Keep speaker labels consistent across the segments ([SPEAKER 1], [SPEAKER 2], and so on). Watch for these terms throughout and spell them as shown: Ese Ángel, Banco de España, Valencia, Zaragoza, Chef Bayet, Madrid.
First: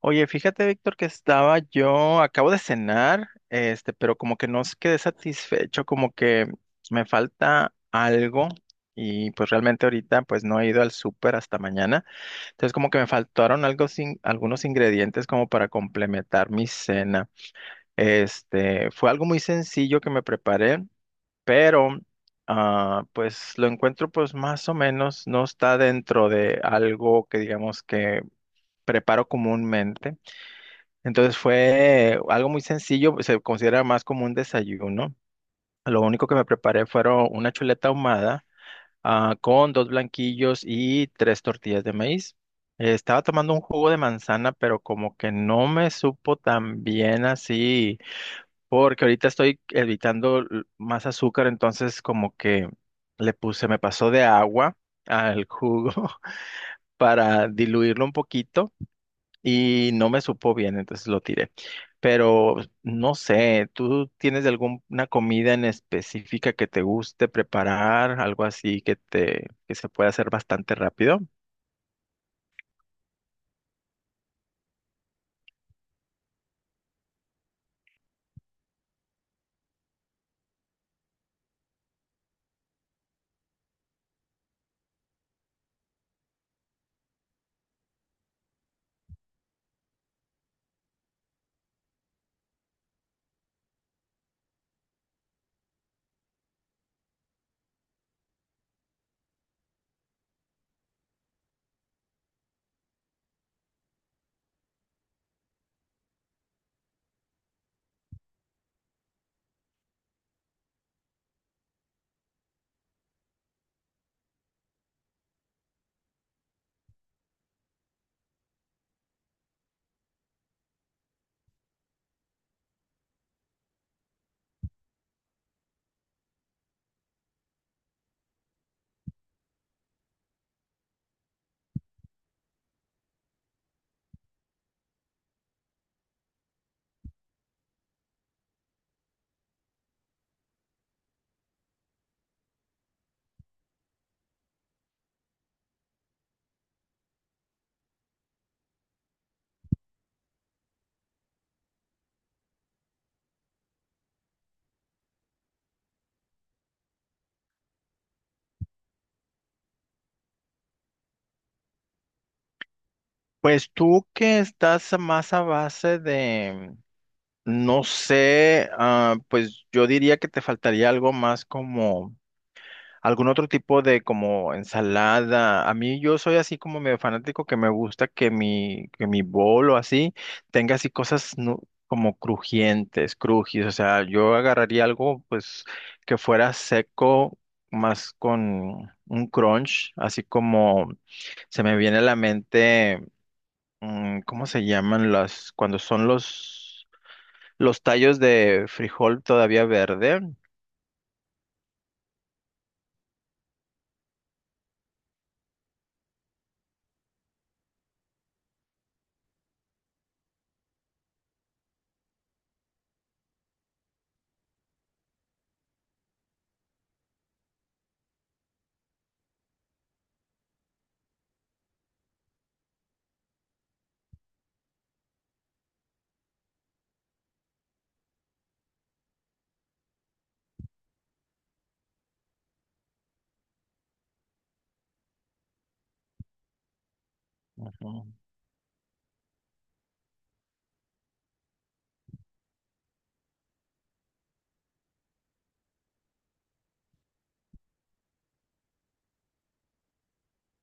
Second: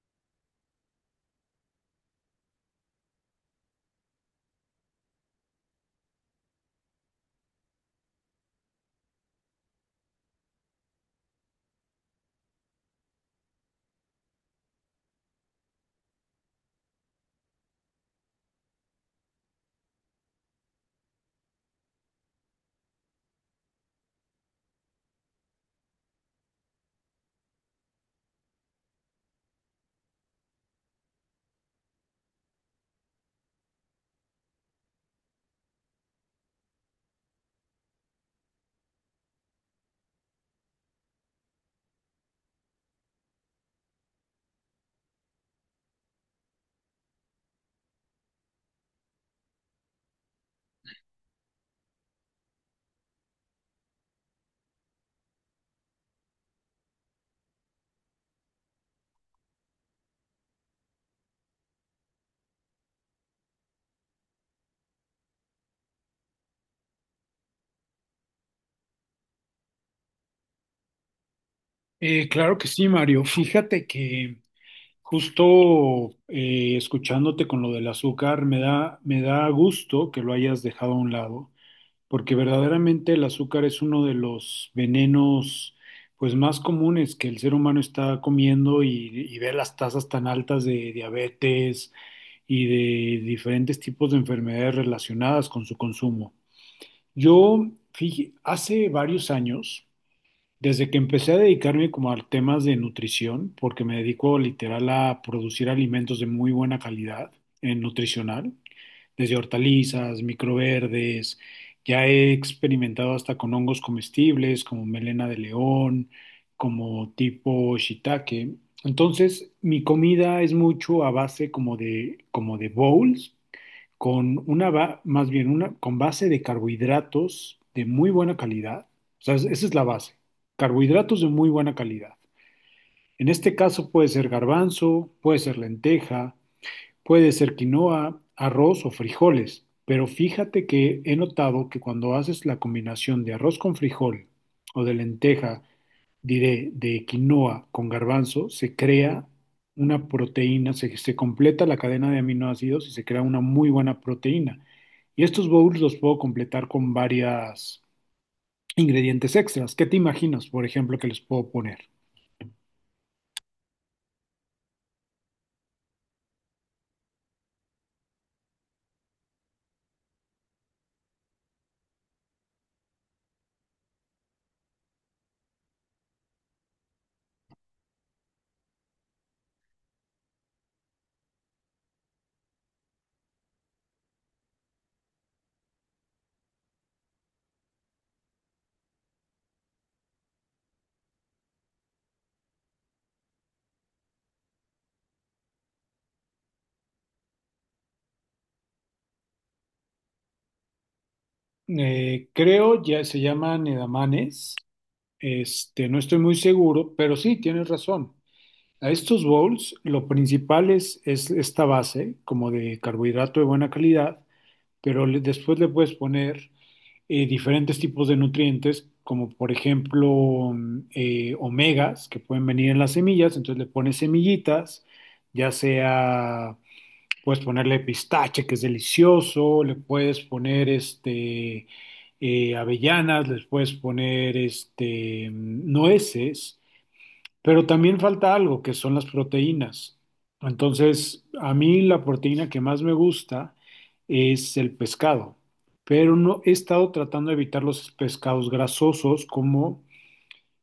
[SPEAKER 1] Oye, fíjate, Víctor, que estaba yo, acabo de cenar, pero como que no s- quedé satisfecho, como que me falta algo y pues realmente ahorita pues no he ido al súper hasta mañana, entonces como que me faltaron algo sin, algunos ingredientes como para complementar mi cena. Fue algo muy sencillo que me preparé, pero pues lo encuentro pues más o menos, no está dentro de algo que digamos que preparo comúnmente. Entonces fue algo muy sencillo, se considera más como un desayuno. Lo único que me preparé fueron una chuleta ahumada, con dos blanquillos y tres tortillas de maíz. Estaba tomando un jugo de manzana, pero como que no me supo tan bien así, porque ahorita estoy evitando más azúcar, entonces como que le puse, me pasó de agua al jugo para diluirlo un poquito y no me supo bien, entonces lo tiré. Pero no sé, ¿tú tienes alguna comida en específica que te guste preparar, algo así que se pueda hacer bastante rápido?
[SPEAKER 2] Claro que sí, Mario. Fíjate que justo escuchándote con lo del azúcar, me da gusto que lo hayas dejado a un lado, porque verdaderamente el azúcar es uno de los venenos pues más comunes que el ser humano está comiendo y ve las tasas tan altas de diabetes y de diferentes tipos de enfermedades relacionadas con su consumo. Yo, fíjate, hace varios años desde que empecé a dedicarme como a temas de nutrición, porque me dedico literal a producir alimentos de muy buena calidad en nutricional, desde hortalizas, microverdes, ya he experimentado hasta con hongos comestibles como melena de león, como tipo shiitake. Entonces, mi comida es mucho a base como de bowls, con una, ba- más bien una, con base de carbohidratos de muy buena calidad. O sea, esa es la base. Carbohidratos de muy buena calidad. En este caso puede ser garbanzo, puede ser lenteja, puede ser quinoa, arroz o frijoles, pero fíjate que he notado que cuando haces la combinación de arroz con frijol o de lenteja, diré, de quinoa con garbanzo, se crea una proteína, se completa la cadena de aminoácidos y se crea una muy buena proteína. Y estos bowls los puedo completar con varios ingredientes extras. ¿Qué te imaginas, por ejemplo, que les puedo poner?
[SPEAKER 1] Pues tú que estás más a base de, no sé, pues yo diría que te faltaría algo más como algún otro tipo de como ensalada. A mí yo soy así como medio fanático que me gusta que mi bol o así tenga así como crujientes, crujis. O sea, yo agarraría algo pues que fuera seco más con un crunch, así como se me viene a la mente, ¿cómo se llaman cuando son los tallos de frijol todavía verde?
[SPEAKER 2] Creo ya se llaman edamames. Este, no estoy muy seguro, pero sí, tienes razón. A estos bowls lo principal es esta base, como de carbohidrato de buena calidad, pero después le puedes poner diferentes tipos de nutrientes, como por ejemplo omegas, que pueden venir en las semillas, entonces le pones semillitas, ya sea puedes ponerle pistache, que es delicioso, le puedes poner avellanas, les puedes poner nueces, pero también
[SPEAKER 1] Ujú.
[SPEAKER 2] falta algo que son las proteínas. Entonces, a mí la proteína que más me gusta es el pescado, pero no he estado tratando de evitar los pescados grasosos como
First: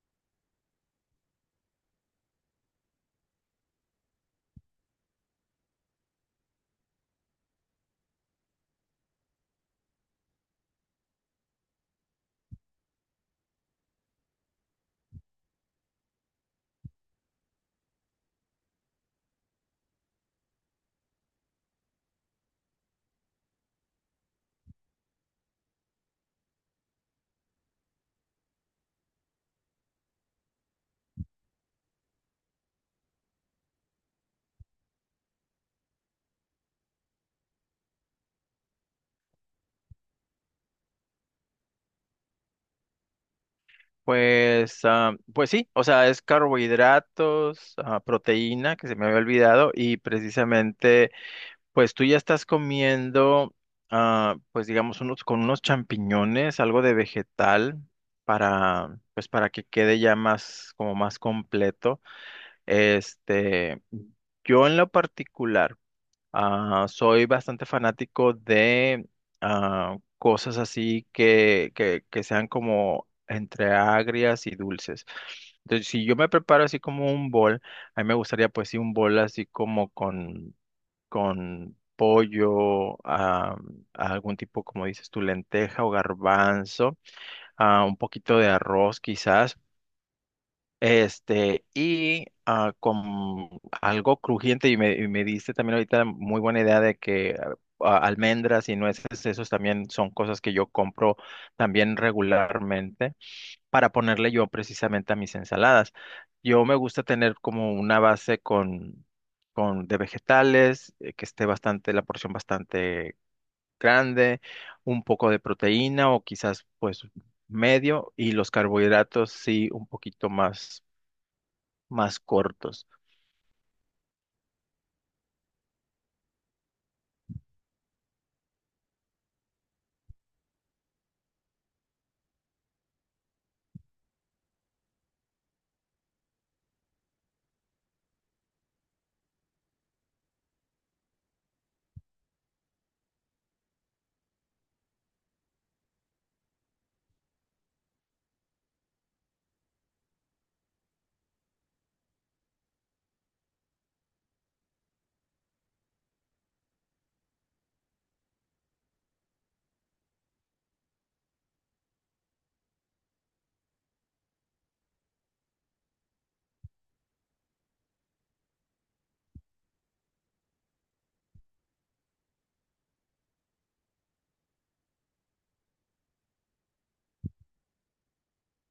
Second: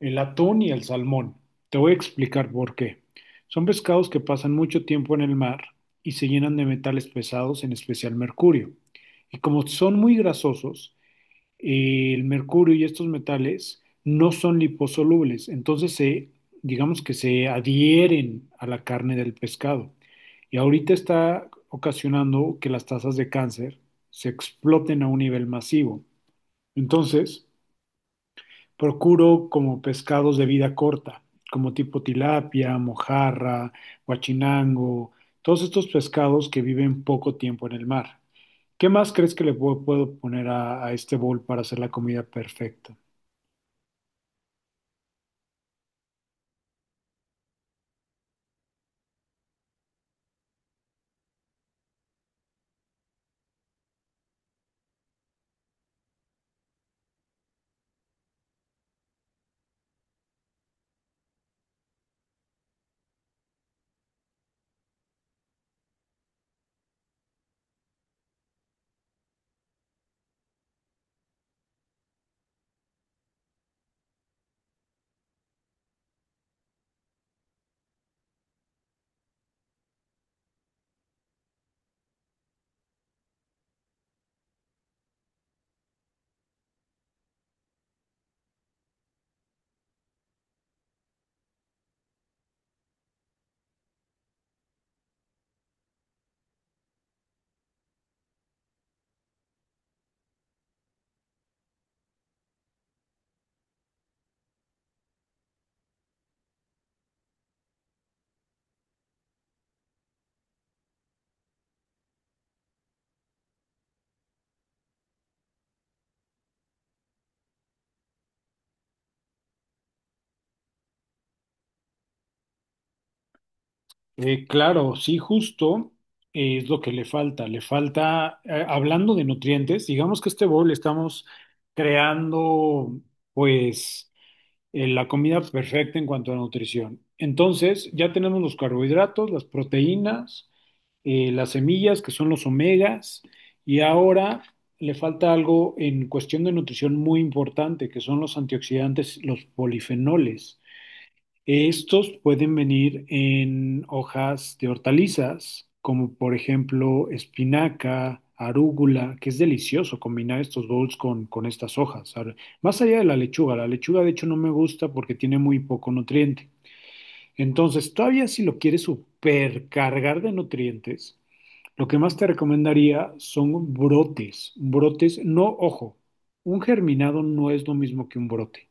[SPEAKER 2] el atún y el salmón. Te voy a explicar por qué. Son pescados que pasan mucho tiempo en el mar y se llenan de metales pesados, en especial mercurio. Y como son muy grasosos, el mercurio y estos metales no son liposolubles, digamos que se adhieren a la carne del pescado. Y ahorita está ocasionando que las tasas de cáncer se exploten a un nivel masivo. Entonces, procuro como pescados de vida corta, como tipo tilapia, mojarra, guachinango, todos estos pescados que viven poco tiempo en el mar. ¿Qué más crees que le puedo poner a este bowl para hacer la comida perfecta?
[SPEAKER 1] Pues, pues sí, o sea, es carbohidratos, proteína, que se me había olvidado, y precisamente, pues tú ya estás comiendo, pues digamos, con unos champiñones, algo de vegetal, pues para que quede ya más, como más completo. Este, yo en lo particular. Ah, soy bastante fanático de cosas así que sean como entre agrias y dulces. Entonces, si yo me preparo así como un bol, a mí me gustaría pues sí un bol así como con pollo, algún tipo, como dices tú, lenteja o garbanzo, un poquito de arroz quizás. Con algo crujiente, y me diste también ahorita muy buena idea de que almendras y nueces, esos también son cosas que yo compro también regularmente para ponerle yo precisamente a mis ensaladas. Yo me gusta tener como una base con de vegetales, que esté bastante, la porción bastante grande, un poco de proteína o quizás pues medio, y los carbohidratos sí un poquito más cortos.
[SPEAKER 2] Claro, sí, justo es lo que le falta. Le falta, hablando de nutrientes, digamos que este bowl estamos creando, pues la comida perfecta en cuanto a nutrición. Entonces, ya tenemos los carbohidratos, las proteínas, las semillas, que son los omegas, y ahora le falta algo en cuestión de nutrición muy importante, que son los antioxidantes, los polifenoles. Estos pueden venir en hojas de hortalizas, como por ejemplo espinaca, arúgula, que es delicioso combinar estos bowls con estas hojas. Ahora, más allá de la lechuga de hecho no me gusta porque tiene muy poco nutriente. Entonces, todavía si lo quieres supercargar de nutrientes, lo que más te recomendaría son brotes. Brotes, no, ojo, un germinado no es lo mismo que un brote.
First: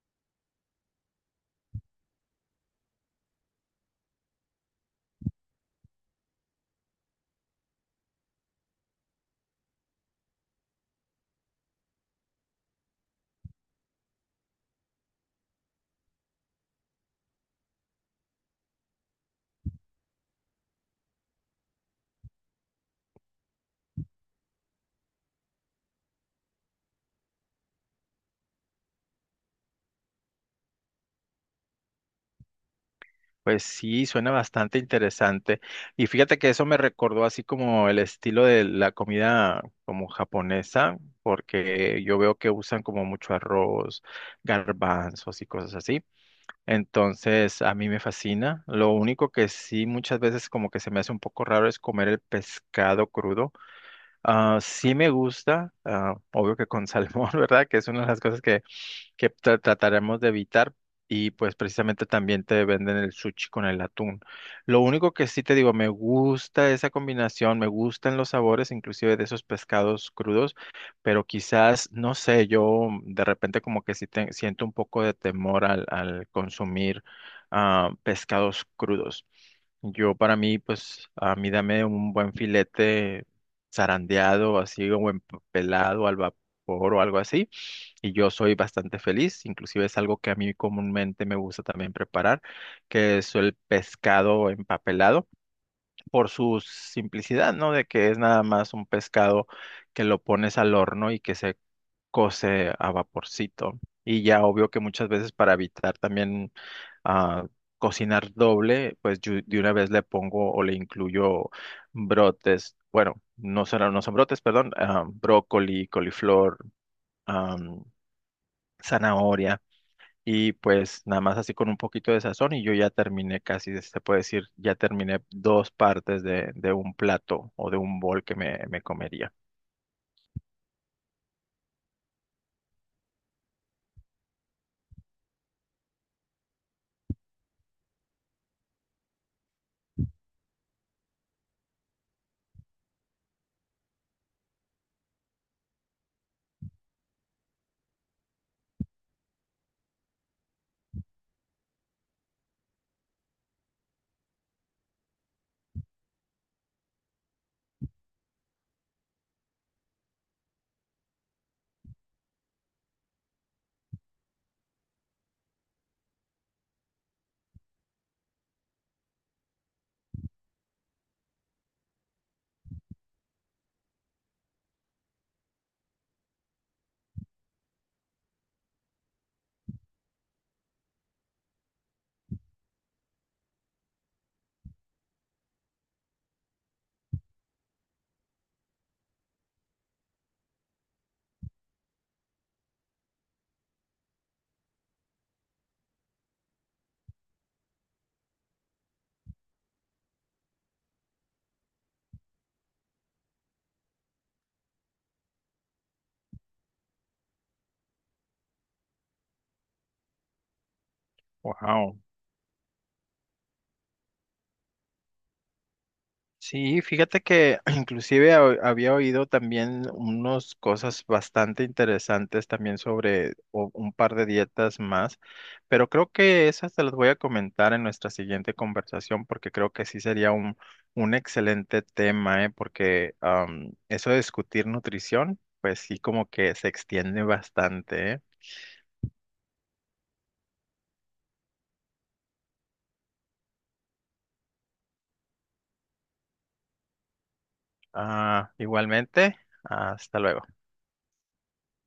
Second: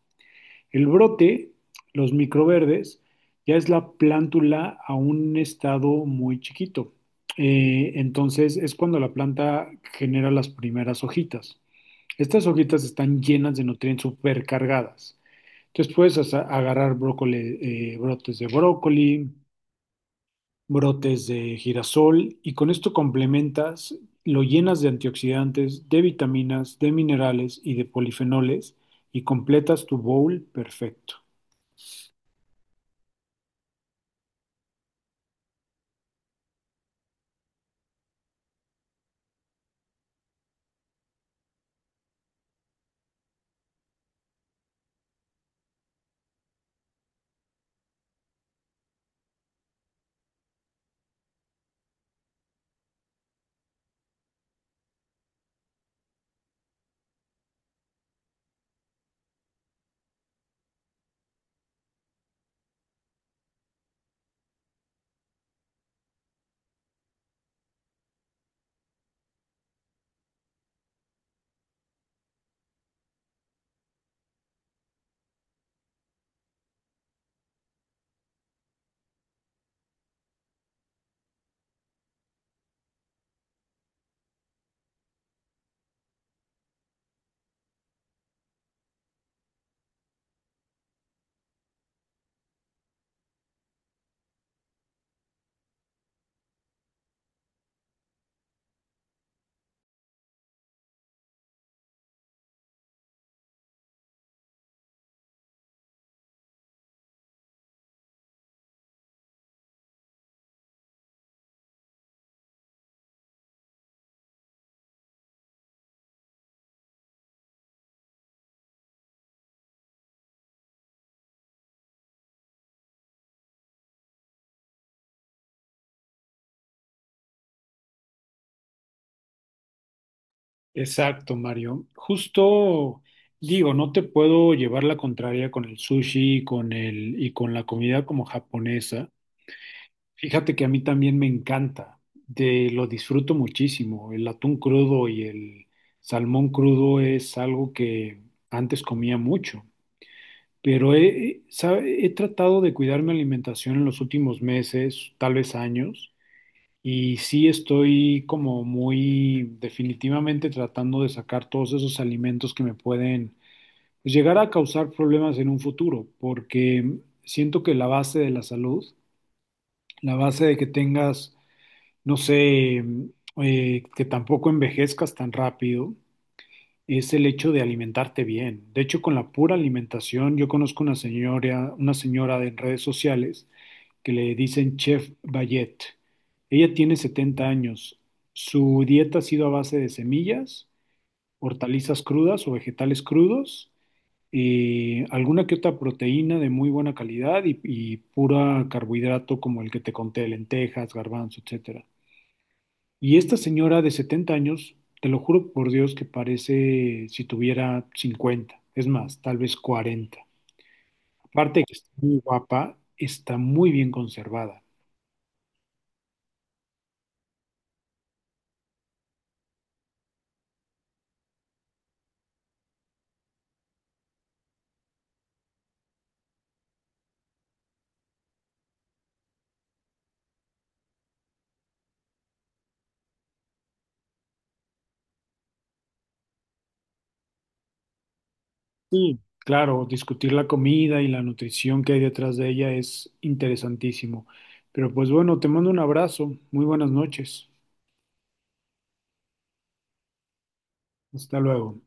[SPEAKER 2] El brote, los microverdes, ya es la plántula a un estado muy chiquito. Entonces es cuando la planta genera las primeras hojitas. Estas hojitas están llenas de nutrientes supercargadas. Entonces puedes hasta agarrar brócoli, brotes de brócoli, brotes de girasol y con esto complementas, lo llenas de antioxidantes, de vitaminas, de minerales y de polifenoles y completas tu bowl perfecto.
[SPEAKER 1] Pues sí, suena bastante interesante. Y fíjate que eso me recordó así como el estilo de la comida como japonesa, porque yo veo que usan como mucho arroz, garbanzos y cosas así. Entonces, a mí me fascina. Lo único que sí muchas veces como que se me hace un poco raro es comer el pescado crudo. Ah, sí me gusta, obvio que con salmón, ¿verdad? Que es una de las cosas que trataremos de evitar y pues precisamente también te venden el sushi con el atún. Lo único que sí te digo, me gusta esa combinación, me gustan los sabores inclusive de esos pescados crudos, pero quizás, no sé, yo de repente como que siento un poco de temor al consumir pescados crudos. Yo para mí, pues a mí dame un buen filete zarandeado, así, o en pelado al vapor o algo así y yo soy bastante feliz, inclusive es algo que a mí comúnmente me gusta también preparar, que es el pescado empapelado, por su simplicidad, ¿no? De que es nada más un pescado que lo pones al horno y que se cose a vaporcito. Y ya obvio que muchas veces para evitar también ah, cocinar doble, pues yo de una vez le pongo o le incluyo brotes, bueno, no son brotes, perdón, brócoli, coliflor, ah, zanahoria y pues nada más así con un poquito de sazón y yo ya terminé casi, se puede decir, ya terminé dos partes de un plato o de un bol que me comería.
[SPEAKER 2] Exacto, Mario. Justo digo, no te puedo llevar la contraria con el sushi y con y con la comida como japonesa. Fíjate que a mí también me encanta, de, lo disfruto muchísimo. El atún crudo y el salmón crudo es algo que antes comía mucho, pero he tratado de cuidar mi alimentación en los últimos meses, tal vez años. Y sí estoy como muy definitivamente tratando de sacar todos esos alimentos que me pueden pues, llegar a causar problemas en un futuro, porque siento que la base de la salud, la base de que tengas, no sé, que tampoco envejezcas tan rápido, es el hecho de alimentarte bien. De hecho, con la pura alimentación, yo conozco una señora de redes sociales que le dicen Chef Bayet. Ella tiene 70 años. Su dieta ha sido a base de semillas, hortalizas crudas o vegetales crudos, alguna que otra proteína de muy buena calidad y pura carbohidrato como el que te conté, lentejas, garbanzo, etcétera. Y esta señora de 70 años, te lo juro por Dios que parece si tuviera 50, es más, tal vez 40. Aparte de que está
[SPEAKER 1] Wow.
[SPEAKER 2] muy guapa, está muy bien conservada.
[SPEAKER 1] Sí, fíjate que inclusive había oído también unas cosas bastante interesantes también sobre un par de dietas más, pero creo que esas te las voy a comentar en nuestra siguiente conversación porque creo que sí sería un excelente tema, ¿eh? Porque eso de discutir nutrición, pues sí como que se extiende bastante, ¿eh?
[SPEAKER 2] Sí, claro, discutir la comida y la nutrición que hay detrás de ella es interesantísimo. Pero pues bueno, te mando un abrazo, muy buenas noches,
[SPEAKER 1] Ah, igualmente, hasta luego.
[SPEAKER 2] hasta luego.